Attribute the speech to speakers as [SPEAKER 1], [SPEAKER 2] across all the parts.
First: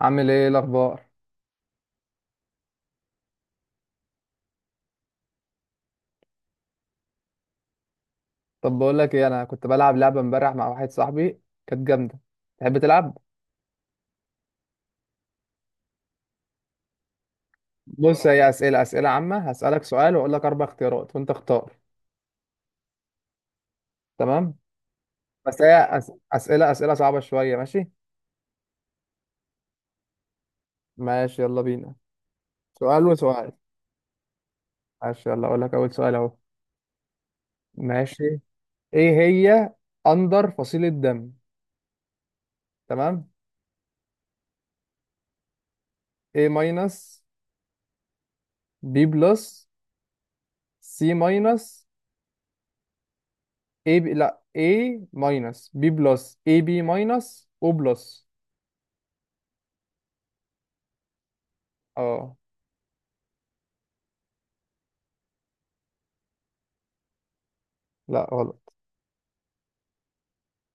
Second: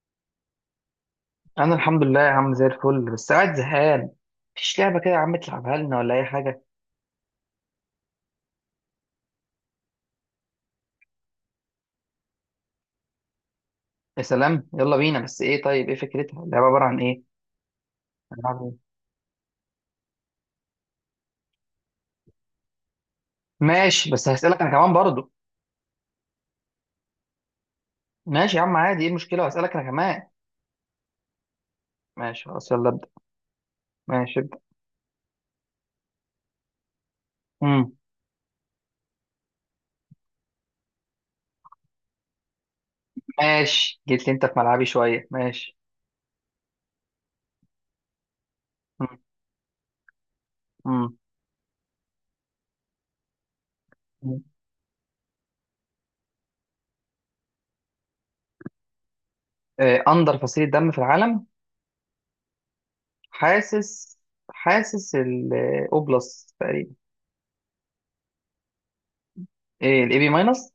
[SPEAKER 1] عامل ايه الاخبار؟
[SPEAKER 2] انا الحمد لله يا عم زي الفل، بس قاعد زهقان. مفيش لعبه كده يا عم تلعبها لنا ولا اي حاجه؟
[SPEAKER 1] طب بقول لك ايه، انا كنت بلعب لعبه امبارح مع واحد صاحبي، كانت جامده. تحب تلعب؟
[SPEAKER 2] يا سلام، يلا بينا. بس ايه؟ طيب ايه فكرتها؟ اللعبه عباره عن ايه؟
[SPEAKER 1] بص، هي
[SPEAKER 2] هنلعب ايه؟
[SPEAKER 1] اسئله عامه. هسالك سؤال واقول لك اربع اختيارات وانت اختار.
[SPEAKER 2] ماشي، بس
[SPEAKER 1] تمام،
[SPEAKER 2] هسالك انا كمان برضو.
[SPEAKER 1] بس هي أس... اسئله اسئله صعبه شويه، ماشي؟
[SPEAKER 2] ماشي يا عم، عادي، ايه المشكله؟ هسالك انا كمان.
[SPEAKER 1] ماشي يلا بينا.
[SPEAKER 2] ماشي خلاص، يلا
[SPEAKER 1] سؤال
[SPEAKER 2] ابدا.
[SPEAKER 1] وسؤال.
[SPEAKER 2] ماشي، ابدا.
[SPEAKER 1] ماشي يلا، اقول لك اول سؤال اهو.
[SPEAKER 2] امم
[SPEAKER 1] ماشي، ايه هي اندر فصيله دم؟ تمام.
[SPEAKER 2] ماشي، جيت لي انت في ملعبي شويه. ماشي.
[SPEAKER 1] A ماينس، B بلس، C
[SPEAKER 2] امم
[SPEAKER 1] ماينس، A ب... لا
[SPEAKER 2] امم
[SPEAKER 1] A ماينس، B بلس، AB ماينس، O بلس.
[SPEAKER 2] آه، اندر فصيله دم في العالم.
[SPEAKER 1] اه.
[SPEAKER 2] حاسس. حاسس الاو بلس تقريبا.
[SPEAKER 1] لا غلط.
[SPEAKER 2] ايه الاي بي ماينس.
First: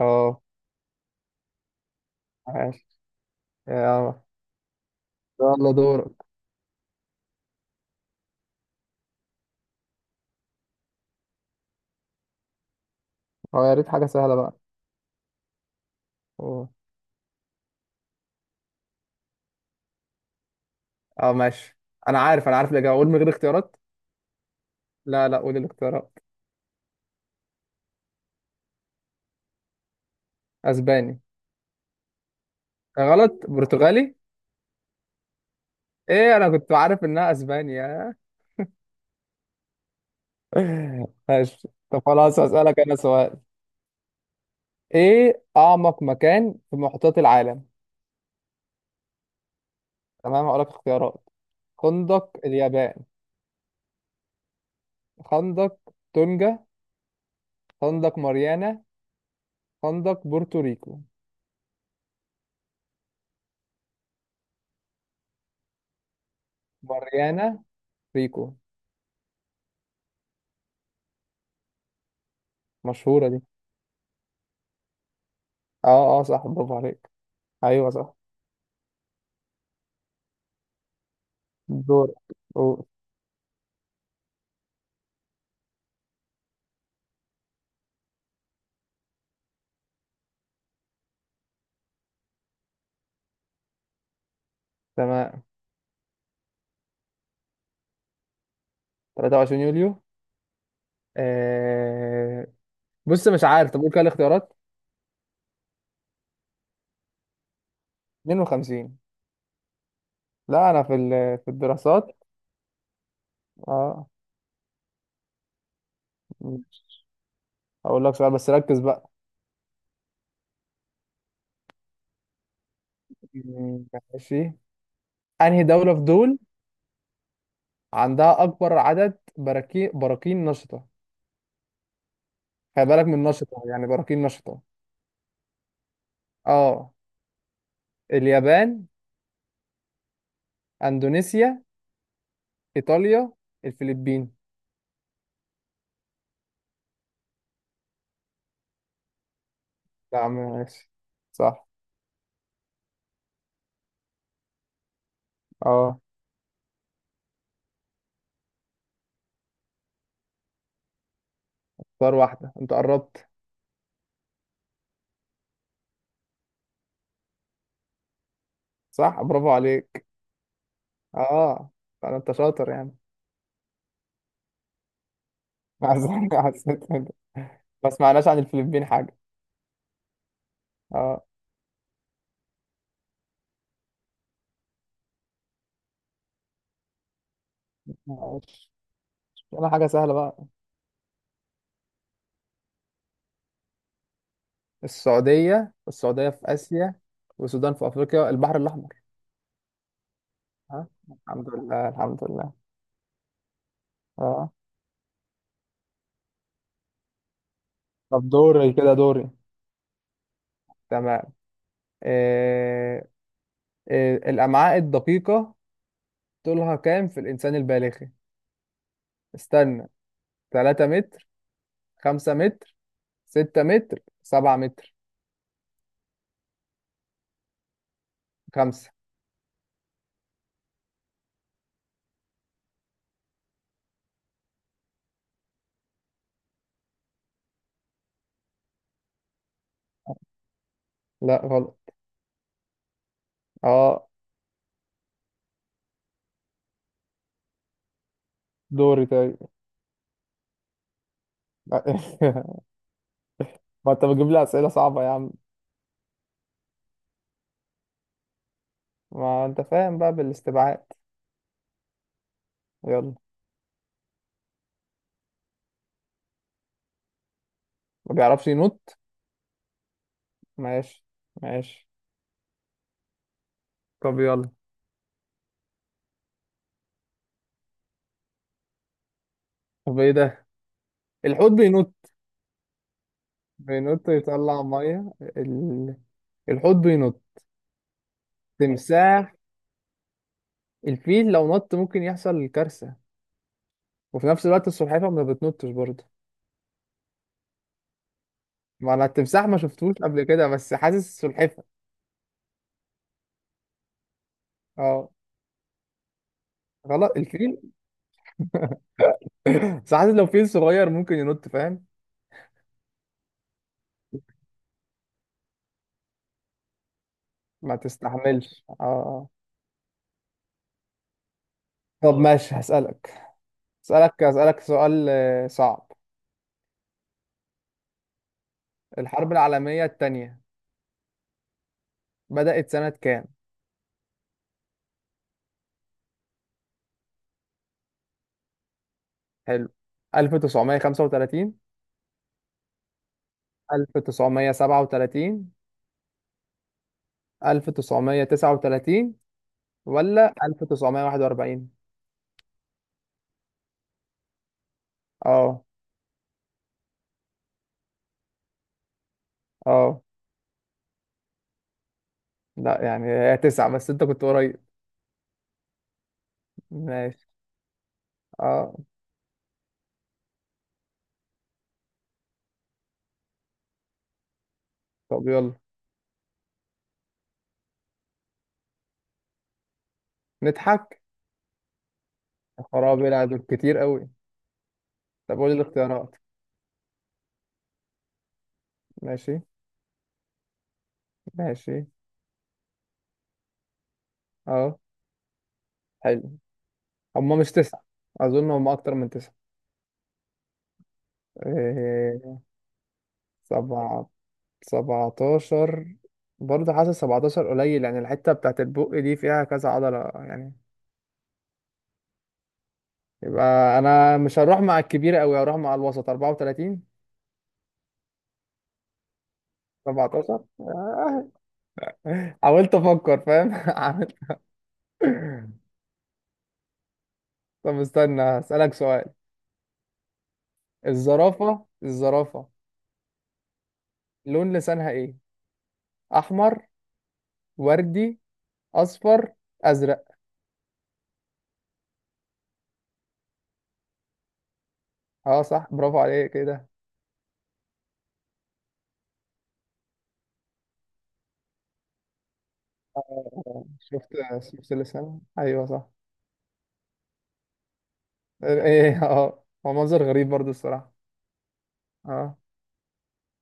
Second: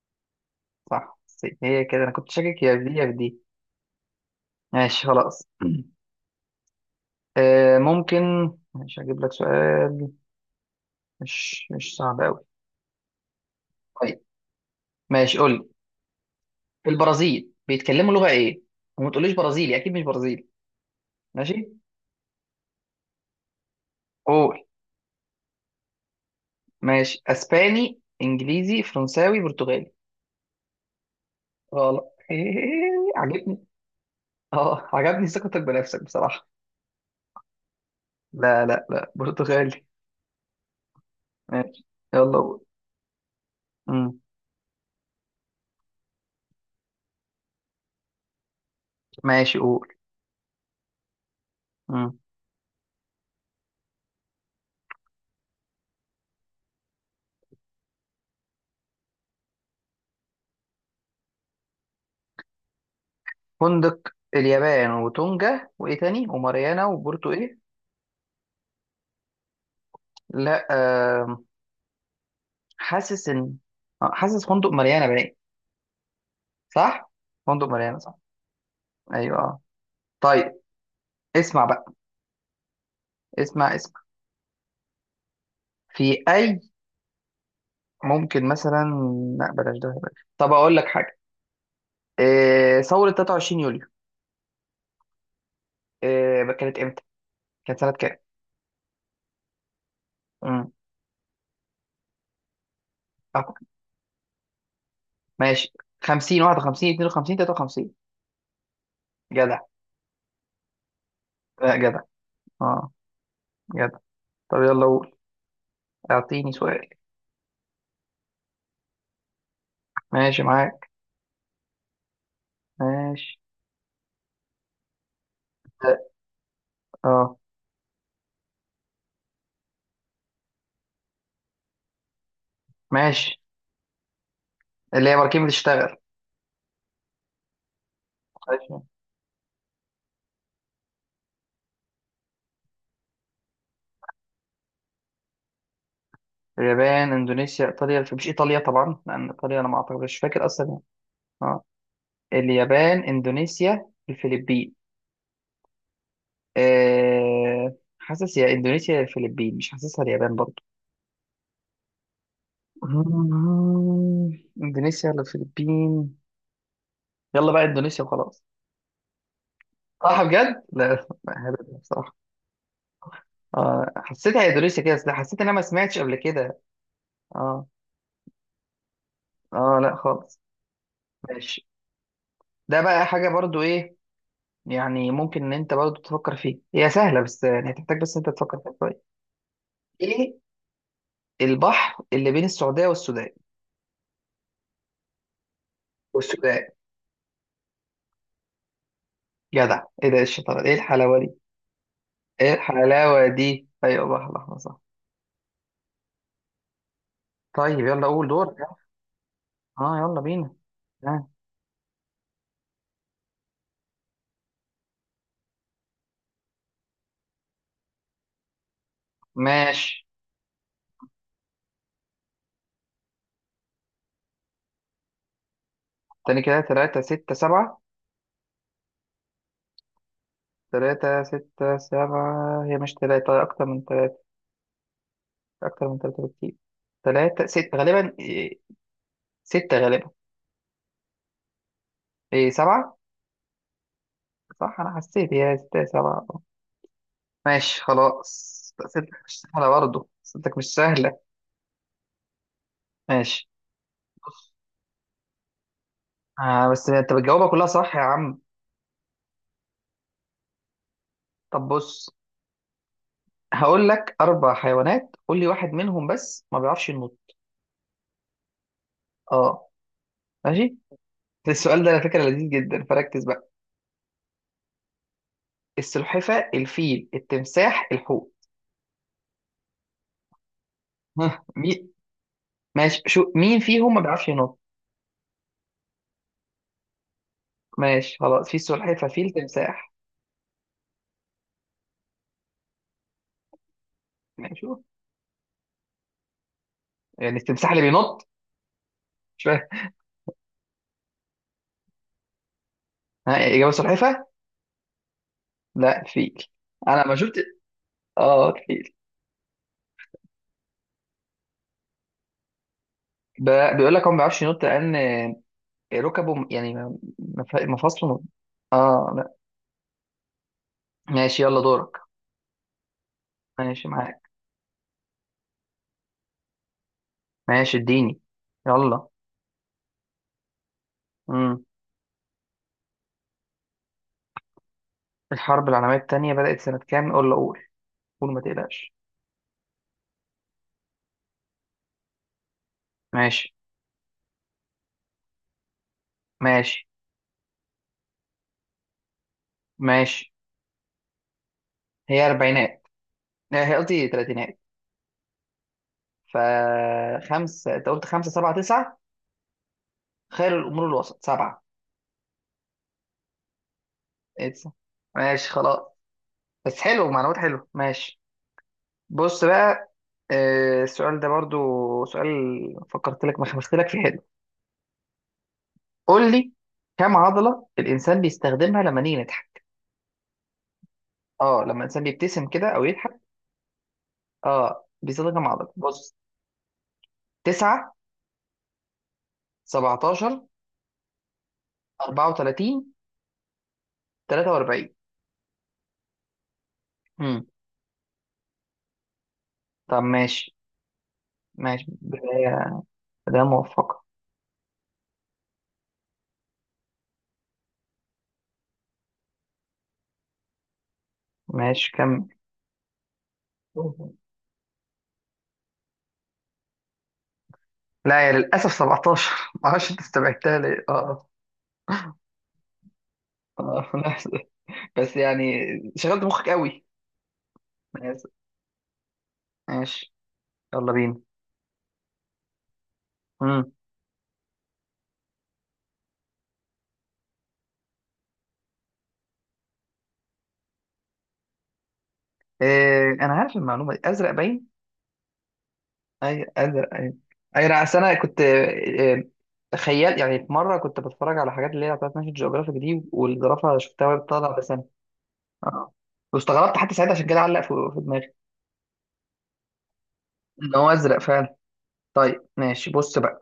[SPEAKER 1] اه
[SPEAKER 2] صح، سي. هي كده، انا كنت شاكك يا في
[SPEAKER 1] ماشي.
[SPEAKER 2] دي يا في دي.
[SPEAKER 1] اه
[SPEAKER 2] ماشي خلاص.
[SPEAKER 1] يلا دورك.
[SPEAKER 2] ممكن. مش هجيب لك سؤال مش صعب قوي.
[SPEAKER 1] أو يا ريت حاجة
[SPEAKER 2] طيب.
[SPEAKER 1] سهلة بقى.
[SPEAKER 2] ماشي، قول لي.
[SPEAKER 1] أوه.
[SPEAKER 2] في البرازيل بيتكلموا لغة ايه؟ وما تقوليش برازيلي، اكيد مش برازيلي.
[SPEAKER 1] اه
[SPEAKER 2] ماشي.
[SPEAKER 1] ماشي. انا عارف، انا عارف الاجابه، اقول من غير اختيارات؟
[SPEAKER 2] قول.
[SPEAKER 1] لا لا، قول الاختيارات.
[SPEAKER 2] ماشي، اسباني، انجليزي، فرنساوي، برتغالي.
[SPEAKER 1] اسباني.
[SPEAKER 2] غلط.
[SPEAKER 1] غلط،
[SPEAKER 2] عجبني.
[SPEAKER 1] برتغالي.
[SPEAKER 2] اه، عجبني ثقتك بنفسك
[SPEAKER 1] ايه،
[SPEAKER 2] بصراحة.
[SPEAKER 1] انا كنت عارف انها اسبانيا.
[SPEAKER 2] لا، برتغالي.
[SPEAKER 1] ماشي
[SPEAKER 2] ماشي،
[SPEAKER 1] طب
[SPEAKER 2] يلا
[SPEAKER 1] خلاص،
[SPEAKER 2] قول.
[SPEAKER 1] هسألك انا سؤال.
[SPEAKER 2] مم.
[SPEAKER 1] ايه اعمق مكان في محيطات العالم؟
[SPEAKER 2] ماشي، قول.
[SPEAKER 1] تمام هقول لك اختيارات.
[SPEAKER 2] مم.
[SPEAKER 1] خندق اليابان، خندق تونجا، خندق ماريانا، خندق بورتوريكو.
[SPEAKER 2] فندق. اليابان وتونجا وايه تاني وماريانا وبورتو ايه؟
[SPEAKER 1] ماريانا ريكو.
[SPEAKER 2] لا، حاسس
[SPEAKER 1] مشهورة دي.
[SPEAKER 2] ان حاسس فندق مليانه باين.
[SPEAKER 1] اه اه، صح برافو
[SPEAKER 2] صح،
[SPEAKER 1] عليك.
[SPEAKER 2] فندق
[SPEAKER 1] ايوه
[SPEAKER 2] مليانه صح.
[SPEAKER 1] صح.
[SPEAKER 2] ايوه، آه. طيب، اسمع بقى.
[SPEAKER 1] دور. أوه.
[SPEAKER 2] اسمع. في اي، ممكن مثلا، لا بلاش، ده بلاش. طب اقول لك حاجه، إيه ثوره 23 يوليو؟
[SPEAKER 1] تمام.
[SPEAKER 2] إيه كانت امتى؟ كانت سنه كام؟
[SPEAKER 1] 23 يوليو.
[SPEAKER 2] امم
[SPEAKER 1] آه... بص مش
[SPEAKER 2] آه،
[SPEAKER 1] عارف، طب قول كده الاختيارات.
[SPEAKER 2] ماشي، 50، 51، 52، 53.
[SPEAKER 1] 52.
[SPEAKER 2] جدع.
[SPEAKER 1] لا انا في في
[SPEAKER 2] لا، جدع.
[SPEAKER 1] الدراسات.
[SPEAKER 2] اه، جدع.
[SPEAKER 1] اه.
[SPEAKER 2] طب يلا، قول، اعطيني سؤال.
[SPEAKER 1] ماشي، هقول لك سؤال بس ركز بقى.
[SPEAKER 2] ماشي، معاك. ماشي.
[SPEAKER 1] م- ماشي. انهي دولة في
[SPEAKER 2] اه،
[SPEAKER 1] دول
[SPEAKER 2] آه.
[SPEAKER 1] عندها اكبر عدد براكين نشطة؟ خلي بالك من
[SPEAKER 2] ماشي،
[SPEAKER 1] نشطة، يعني براكين نشطة.
[SPEAKER 2] اللي هي مركبة بتشتغل.
[SPEAKER 1] اه، اليابان، اندونيسيا، ايطاليا، الفلبين.
[SPEAKER 2] اليابان، اندونيسيا، ايطاليا. مش ايطاليا طبعا، لان ايطاليا انا ما اعتقد، مش
[SPEAKER 1] لا
[SPEAKER 2] فاكر اصلا يعني.
[SPEAKER 1] ماشي،
[SPEAKER 2] اه،
[SPEAKER 1] صح.
[SPEAKER 2] اليابان، اندونيسيا، الفلبين.
[SPEAKER 1] اه.
[SPEAKER 2] أه... حاسس يا اندونيسيا يا الفلبين، مش حاسسها اليابان برضو.
[SPEAKER 1] اختار واحدة، انت
[SPEAKER 2] مم.
[SPEAKER 1] قربت.
[SPEAKER 2] اندونيسيا ولا الفلبين؟ يلا بقى اندونيسيا وخلاص.
[SPEAKER 1] صح برافو عليك.
[SPEAKER 2] صح بجد، لا لا،
[SPEAKER 1] اه،
[SPEAKER 2] هبل بصراحه.
[SPEAKER 1] انا انت شاطر يعني.
[SPEAKER 2] آه، حسيتها اندونيسيا كده، أصل حسيت ان انا ما سمعتش قبل
[SPEAKER 1] حسيت
[SPEAKER 2] كده.
[SPEAKER 1] حسيت كده.
[SPEAKER 2] اه،
[SPEAKER 1] ما سمعناش عن الفلبين حاجة.
[SPEAKER 2] اه، لا خالص.
[SPEAKER 1] اه
[SPEAKER 2] ماشي. ده بقى حاجه برضو، ايه ممكن ان انت برضه تفكر فيه، هي سهله بس يعني هتحتاج بس انت تفكر
[SPEAKER 1] ماشي.
[SPEAKER 2] فيها شويه.
[SPEAKER 1] انا حاجة سهلة بقى.
[SPEAKER 2] ايه البحر اللي بين السعوديه والسودان؟
[SPEAKER 1] السعودية، والسعودية في
[SPEAKER 2] والسودان.
[SPEAKER 1] آسيا، والسودان في أفريقيا، البحر الأحمر.
[SPEAKER 2] جدع، ايه ده، إيه الشطاره، ايه
[SPEAKER 1] ها.
[SPEAKER 2] الحلاوه دي؟
[SPEAKER 1] الحمد لله الحمد لله.
[SPEAKER 2] ايه الحلاوه دي، ايوه، بحر
[SPEAKER 1] اه،
[SPEAKER 2] الاحمر صح. طيب، يلا قول،
[SPEAKER 1] طب
[SPEAKER 2] دورك.
[SPEAKER 1] دوري كده، دوري.
[SPEAKER 2] اه، يلا بينا.
[SPEAKER 1] تمام.
[SPEAKER 2] آه.
[SPEAKER 1] إيه، إيه الأمعاء الدقيقة طولها كام في الإنسان البالغي؟ استنى.
[SPEAKER 2] ماشي،
[SPEAKER 1] 3 متر، 5 متر، 6 متر، 7 متر.
[SPEAKER 2] تاني كده، تلاتة، ستة، سبعة.
[SPEAKER 1] 5.
[SPEAKER 2] تلاتة ستة سبعة، هي مش تلاتة، أكتر من تلاتة، أكتر من تلاتة بكتير. تلاتة ستة غالبا، إيه، ستة غالبا.
[SPEAKER 1] لا غلط.
[SPEAKER 2] إيه، سبعة.
[SPEAKER 1] اه
[SPEAKER 2] صح، أنا حسيت هي ستة سبعة. ماشي خلاص.
[SPEAKER 1] دوري
[SPEAKER 2] أسئلتك
[SPEAKER 1] طيب.
[SPEAKER 2] مش سهلة برضه، أسئلتك مش سهلة. ماشي.
[SPEAKER 1] ما انت بتجيب لي
[SPEAKER 2] بص،
[SPEAKER 1] اسئله صعبه يا عم.
[SPEAKER 2] آه، بس أنت بتجاوبها كلها صح يا عم.
[SPEAKER 1] ما انت فاهم بقى، بالاستبعاد.
[SPEAKER 2] طب بص،
[SPEAKER 1] يلا.
[SPEAKER 2] هقول لك أربع حيوانات، قول لي واحد منهم بس ما بيعرفش ينط.
[SPEAKER 1] ما بيعرفش ينط.
[SPEAKER 2] أه. ماشي.
[SPEAKER 1] ماشي
[SPEAKER 2] السؤال
[SPEAKER 1] ماشي،
[SPEAKER 2] ده على فكرة لذيذ جدا، فركز بقى.
[SPEAKER 1] طب يلا.
[SPEAKER 2] السلحفة، الفيل، التمساح، الحوت.
[SPEAKER 1] طب ايه ده؟
[SPEAKER 2] ها،
[SPEAKER 1] الحوت
[SPEAKER 2] مين؟
[SPEAKER 1] بينط.
[SPEAKER 2] ماشي، شو مين فيهم ما
[SPEAKER 1] بينط
[SPEAKER 2] بيعرفش ينط؟
[SPEAKER 1] يطلع ميه الحوت بينط.
[SPEAKER 2] ماشي خلاص، في سلحفة، فيل،
[SPEAKER 1] تمساح.
[SPEAKER 2] تمساح.
[SPEAKER 1] الفيل لو نط ممكن يحصل كارثه، وفي نفس
[SPEAKER 2] ماشي،
[SPEAKER 1] الوقت
[SPEAKER 2] شوف.
[SPEAKER 1] السلحفاه ما بتنطش برضه.
[SPEAKER 2] يعني التمساح اللي بينط؟
[SPEAKER 1] ما انا
[SPEAKER 2] مش
[SPEAKER 1] التمساح ما
[SPEAKER 2] فاهم.
[SPEAKER 1] شفتوش قبل كده، بس حاسس السلحفاه.
[SPEAKER 2] ها، إجابة سلحفة.
[SPEAKER 1] اه
[SPEAKER 2] لا، الفيل. أنا
[SPEAKER 1] غلط،
[SPEAKER 2] ما شفت.
[SPEAKER 1] الفيل.
[SPEAKER 2] اه، الفيل.
[SPEAKER 1] بس حاسس لو فيل صغير ممكن ينط، فاهم.
[SPEAKER 2] ب- بيقول لك هو ما بيعرفش ينط لان ركبه م- يعني ما- ما-
[SPEAKER 1] ما
[SPEAKER 2] مفاصله م-.
[SPEAKER 1] تستحملش. اه
[SPEAKER 2] اه لا. ماشي، يلا دورك.
[SPEAKER 1] طب ماشي، هسألك
[SPEAKER 2] ماشي،
[SPEAKER 1] هسألك
[SPEAKER 2] معاك.
[SPEAKER 1] هسألك سؤال صعب.
[SPEAKER 2] ماشي، اديني، يلا.
[SPEAKER 1] الحرب العالمية التانية
[SPEAKER 2] امم
[SPEAKER 1] بدأت سنة كام؟
[SPEAKER 2] الحرب العالميه الثانيه بدات سنه كام؟ قول، اقول، قول، ما تقلقش.
[SPEAKER 1] حلو. 1935،
[SPEAKER 2] ماشي.
[SPEAKER 1] 1937،
[SPEAKER 2] ماشي.
[SPEAKER 1] 1939،
[SPEAKER 2] ماشي.
[SPEAKER 1] ولا 1941.
[SPEAKER 2] هي اربعينات، لا، هي قصدي تلاتينات.
[SPEAKER 1] اه.
[SPEAKER 2] ف خمسة، انت قلت خمسة، سبعة، تسعة.
[SPEAKER 1] اه
[SPEAKER 2] خير الامور الوسط، سبعة.
[SPEAKER 1] لا، يعني هي تسعة، بس انت كنت
[SPEAKER 2] إيه،
[SPEAKER 1] قريب.
[SPEAKER 2] تسعة. ماشي خلاص. بس حلو،
[SPEAKER 1] ماشي.
[SPEAKER 2] معلومات حلوه. ماشي.
[SPEAKER 1] اه.
[SPEAKER 2] بص بقى، السؤال ده برضو سؤال فكرت لك ما خمست لك في حلو.
[SPEAKER 1] طب يلا.
[SPEAKER 2] قول لي، كم عضلة الإنسان بيستخدمها لما نيجي نضحك؟
[SPEAKER 1] نضحك.
[SPEAKER 2] اه، لما الإنسان بيبتسم
[SPEAKER 1] يا
[SPEAKER 2] كده أو
[SPEAKER 1] خرابي،
[SPEAKER 2] يضحك.
[SPEAKER 1] لا دول كتير قوي.
[SPEAKER 2] اه، بيستخدم
[SPEAKER 1] طب
[SPEAKER 2] كم
[SPEAKER 1] قول
[SPEAKER 2] عضلة،
[SPEAKER 1] الاختيارات.
[SPEAKER 2] بص. 9،
[SPEAKER 1] ماشي
[SPEAKER 2] 17،
[SPEAKER 1] ماشي.
[SPEAKER 2] 34،
[SPEAKER 1] اه
[SPEAKER 2] 43.
[SPEAKER 1] حلو. هم
[SPEAKER 2] امم
[SPEAKER 1] مش تسعة. أظن هم أكتر من تسعة.
[SPEAKER 2] طب ماشي. ماشي،
[SPEAKER 1] إيه،
[SPEAKER 2] بداية، بداية موفقة.
[SPEAKER 1] سبعة، سبعتاشر، برضه حاسس سبعتاشر قليل، يعني الحتة بتاعت البق دي فيها كذا عضلة يعني.
[SPEAKER 2] ماشي، كمل.
[SPEAKER 1] يبقى أنا مش هروح مع الكبيرة أوي، هروح مع الوسط، أربعة وتلاتين.
[SPEAKER 2] لا يا للأسف، 17. ما اعرفش انت
[SPEAKER 1] سبعتاشر.
[SPEAKER 2] استبعدتها ليه؟ اه،
[SPEAKER 1] حاولت أفكر فاهم.
[SPEAKER 2] اه، آه.
[SPEAKER 1] عملت.
[SPEAKER 2] بس يعني، شغلت مخك قوي.
[SPEAKER 1] طب استنى
[SPEAKER 2] ماشي.
[SPEAKER 1] أسألك سؤال.
[SPEAKER 2] ماشي. يلا بينا.
[SPEAKER 1] الزرافة الزرافة
[SPEAKER 2] امم
[SPEAKER 1] لون لسانها إيه؟ أحمر، وردي، أصفر، أزرق.
[SPEAKER 2] إيه، انا عارف المعلومه دي، ازرق باين.
[SPEAKER 1] أه صح برافو عليك
[SPEAKER 2] اي،
[SPEAKER 1] كده.
[SPEAKER 2] ازرق، اي. أي، انا أصل انا كنت إيه، تخيل يعني، في مره كنت بتفرج على حاجات اللي هي بتاعت ناشونال جيوغرافيك دي، والزرافه شفتها
[SPEAKER 1] شفت،
[SPEAKER 2] وهي بتطلع
[SPEAKER 1] شفت
[SPEAKER 2] لسانها.
[SPEAKER 1] اللسان، ايوه صح.
[SPEAKER 2] اه، واستغربت حتى ساعتها، عشان كده علق في، في دماغي
[SPEAKER 1] ايه إيه، اه هو منظر غريب برضو
[SPEAKER 2] ان هو
[SPEAKER 1] الصراحه.
[SPEAKER 2] ازرق فعلا.
[SPEAKER 1] اه.
[SPEAKER 2] طيب، ماشي، بص بقى.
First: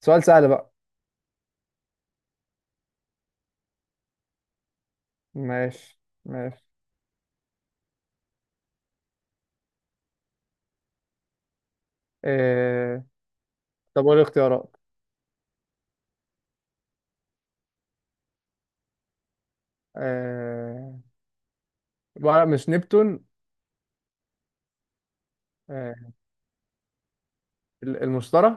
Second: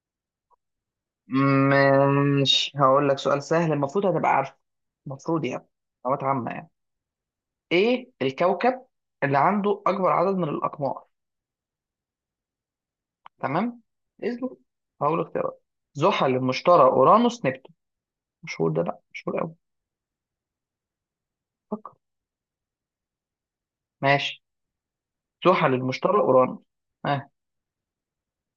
[SPEAKER 1] سؤال سهل بقى.
[SPEAKER 2] ماشي، هقول لك سؤال سهل، المفروض هتبقى عارفه، المفروض يعني،
[SPEAKER 1] ماشي
[SPEAKER 2] معلومات عامه
[SPEAKER 1] ماشي.
[SPEAKER 2] يعني. ايه الكوكب اللي عنده اكبر عدد من الاقمار؟
[SPEAKER 1] إيه...
[SPEAKER 2] تمام،
[SPEAKER 1] طب وايه
[SPEAKER 2] اسلك،
[SPEAKER 1] الاختيارات؟
[SPEAKER 2] هقول اختيارات: زحل، المشتري، اورانوس، نبتون. مشهور ده، لا مشهور قوي.
[SPEAKER 1] إيه...
[SPEAKER 2] فكر.
[SPEAKER 1] بقى مش نبتون.
[SPEAKER 2] ماشي، زحل،
[SPEAKER 1] إيه...
[SPEAKER 2] المشتري، اورانوس. اه.
[SPEAKER 1] المشتري.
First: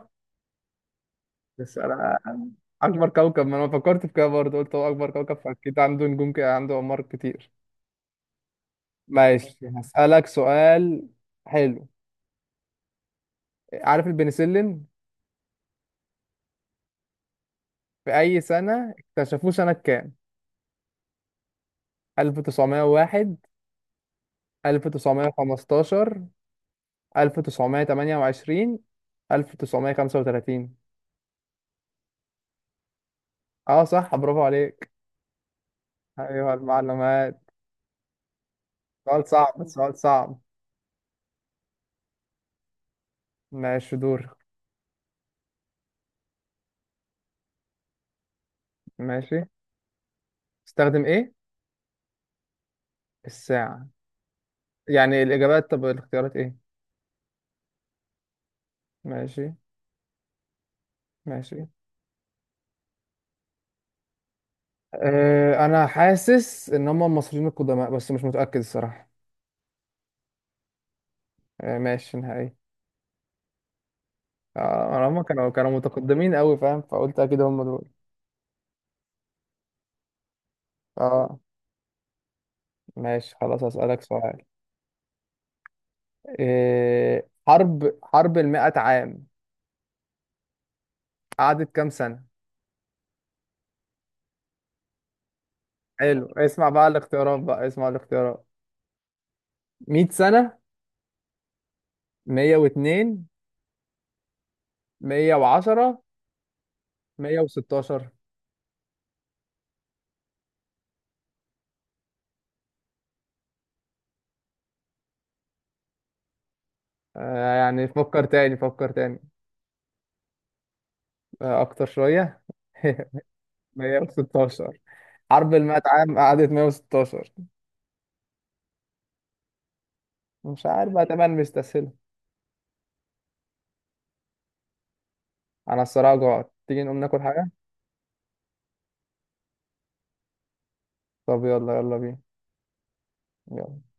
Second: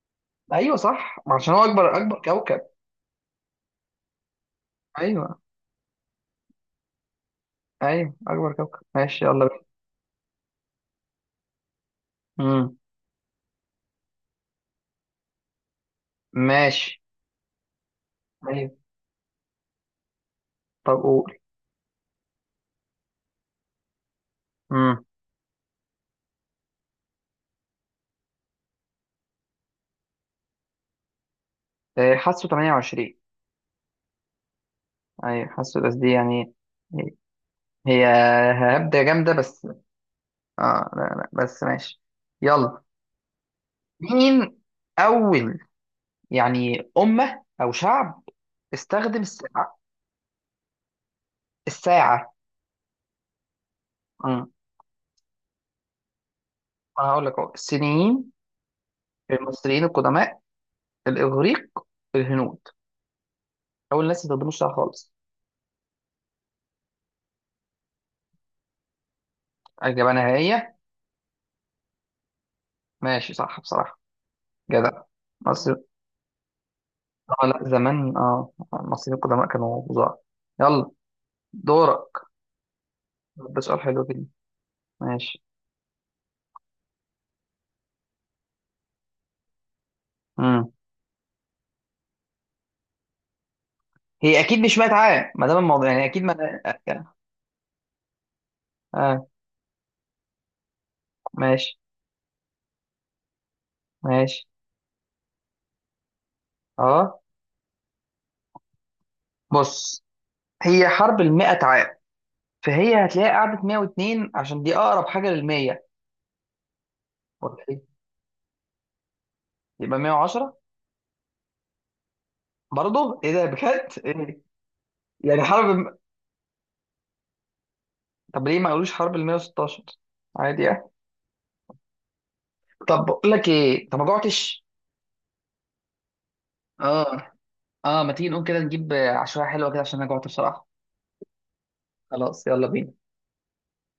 [SPEAKER 2] ايوه صح، عشان هو
[SPEAKER 1] بس
[SPEAKER 2] اكبر
[SPEAKER 1] انا،
[SPEAKER 2] اكبر كوكب.
[SPEAKER 1] اكبر كوكب، ما انا فكرت في كده برضه، قلت هو اكبر كوكب
[SPEAKER 2] ايوه،
[SPEAKER 1] فاكيد عنده نجوم كده، عنده اقمار كتير.
[SPEAKER 2] ايوه اكبر كوكب. ماشي، يلا
[SPEAKER 1] ماشي
[SPEAKER 2] بينا.
[SPEAKER 1] هسألك سؤال. حلو.
[SPEAKER 2] امم
[SPEAKER 1] عارف البنسلين؟
[SPEAKER 2] ماشي.
[SPEAKER 1] في اي
[SPEAKER 2] ايوه،
[SPEAKER 1] سنه اكتشفوه، سنه كام؟
[SPEAKER 2] طب قول.
[SPEAKER 1] 1901،
[SPEAKER 2] امم
[SPEAKER 1] 1915، 1928، 1935.
[SPEAKER 2] حاسه 28.
[SPEAKER 1] اه صح برافو عليك.
[SPEAKER 2] ايوه، حاسه بس دي يعني،
[SPEAKER 1] ايوه المعلومات.
[SPEAKER 2] هي هبدة
[SPEAKER 1] سؤال
[SPEAKER 2] جامدة بس.
[SPEAKER 1] صعب سؤال صعب.
[SPEAKER 2] اه لا لا، بس ماشي. يلا،
[SPEAKER 1] ماشي دور.
[SPEAKER 2] مين اول يعني امة او شعب استخدم
[SPEAKER 1] ماشي.
[SPEAKER 2] الساعة؟
[SPEAKER 1] استخدم ايه؟
[SPEAKER 2] الساعة.
[SPEAKER 1] الساعة.
[SPEAKER 2] امم
[SPEAKER 1] يعني الاجابات، طب الاختيارات ايه؟
[SPEAKER 2] انا هقول لك اهو، الصينيين،
[SPEAKER 1] ماشي
[SPEAKER 2] المصريين القدماء، الاغريق،
[SPEAKER 1] ماشي.
[SPEAKER 2] الهنود. اول ناس ما استخدموش الساعة خالص.
[SPEAKER 1] أه انا حاسس ان هم المصريين القدماء، بس مش متأكد الصراحة.
[SPEAKER 2] اجابة نهائية.
[SPEAKER 1] أه ماشي نهائي.
[SPEAKER 2] ماشي، صح بصراحة. جدع،
[SPEAKER 1] اه هم كانوا
[SPEAKER 2] مصر،
[SPEAKER 1] متقدمين قوي، فاهم؟ فقلت اكيد
[SPEAKER 2] اه لا
[SPEAKER 1] هم دول.
[SPEAKER 2] زمان، اه المصريين القدماء كانوا فظاع. يلا،
[SPEAKER 1] اه
[SPEAKER 2] دورك.
[SPEAKER 1] ماشي
[SPEAKER 2] ده
[SPEAKER 1] خلاص
[SPEAKER 2] سؤال
[SPEAKER 1] اسألك
[SPEAKER 2] حلو كده.
[SPEAKER 1] سؤال.
[SPEAKER 2] ماشي.
[SPEAKER 1] حرب المئة عام
[SPEAKER 2] امم
[SPEAKER 1] قعدت كام سنة؟
[SPEAKER 2] هي اكيد مش 100 عام، ما دام الموضوع يعني اكيد
[SPEAKER 1] حلو
[SPEAKER 2] ما.
[SPEAKER 1] اسمع بقى الاختيارات، بقى اسمع الاختيارات.
[SPEAKER 2] اه،
[SPEAKER 1] 100 سنة،
[SPEAKER 2] ماشي.
[SPEAKER 1] 102،
[SPEAKER 2] ماشي.
[SPEAKER 1] 110،
[SPEAKER 2] اه،
[SPEAKER 1] 116.
[SPEAKER 2] بص، هي حرب ال 100، فهي هتلاقيها قعدت 102، عشان دي اقرب حاجه لل 100.
[SPEAKER 1] آه
[SPEAKER 2] ولا ايه؟
[SPEAKER 1] يعني فكر تاني فكر تاني.
[SPEAKER 2] يبقى 110.
[SPEAKER 1] آه أكتر شوية.
[SPEAKER 2] برضه ايه ده بجد، إيه؟
[SPEAKER 1] 116.
[SPEAKER 2] يعني
[SPEAKER 1] حرب
[SPEAKER 2] حرب
[SPEAKER 1] المئة
[SPEAKER 2] الم-.
[SPEAKER 1] عام قعدت 116.
[SPEAKER 2] طب ليه ما قالوش حرب ال 116؟ عادي
[SPEAKER 1] مش
[SPEAKER 2] يعني.
[SPEAKER 1] عارف بقى، تمام مستسهلة.
[SPEAKER 2] طب بقول لك ايه، انت ما جوعتش؟
[SPEAKER 1] أنا الصراحة جوعت، تيجي نقوم ناكل
[SPEAKER 2] اه.
[SPEAKER 1] حاجة؟
[SPEAKER 2] اه، ما تيجي نقوم كده نجيب عشوائيه حلوه كده، عشان انا جوعت بصراحه.
[SPEAKER 1] طب يلا، يلا بينا.
[SPEAKER 2] خلاص، يلا بينا.
[SPEAKER 1] يلا.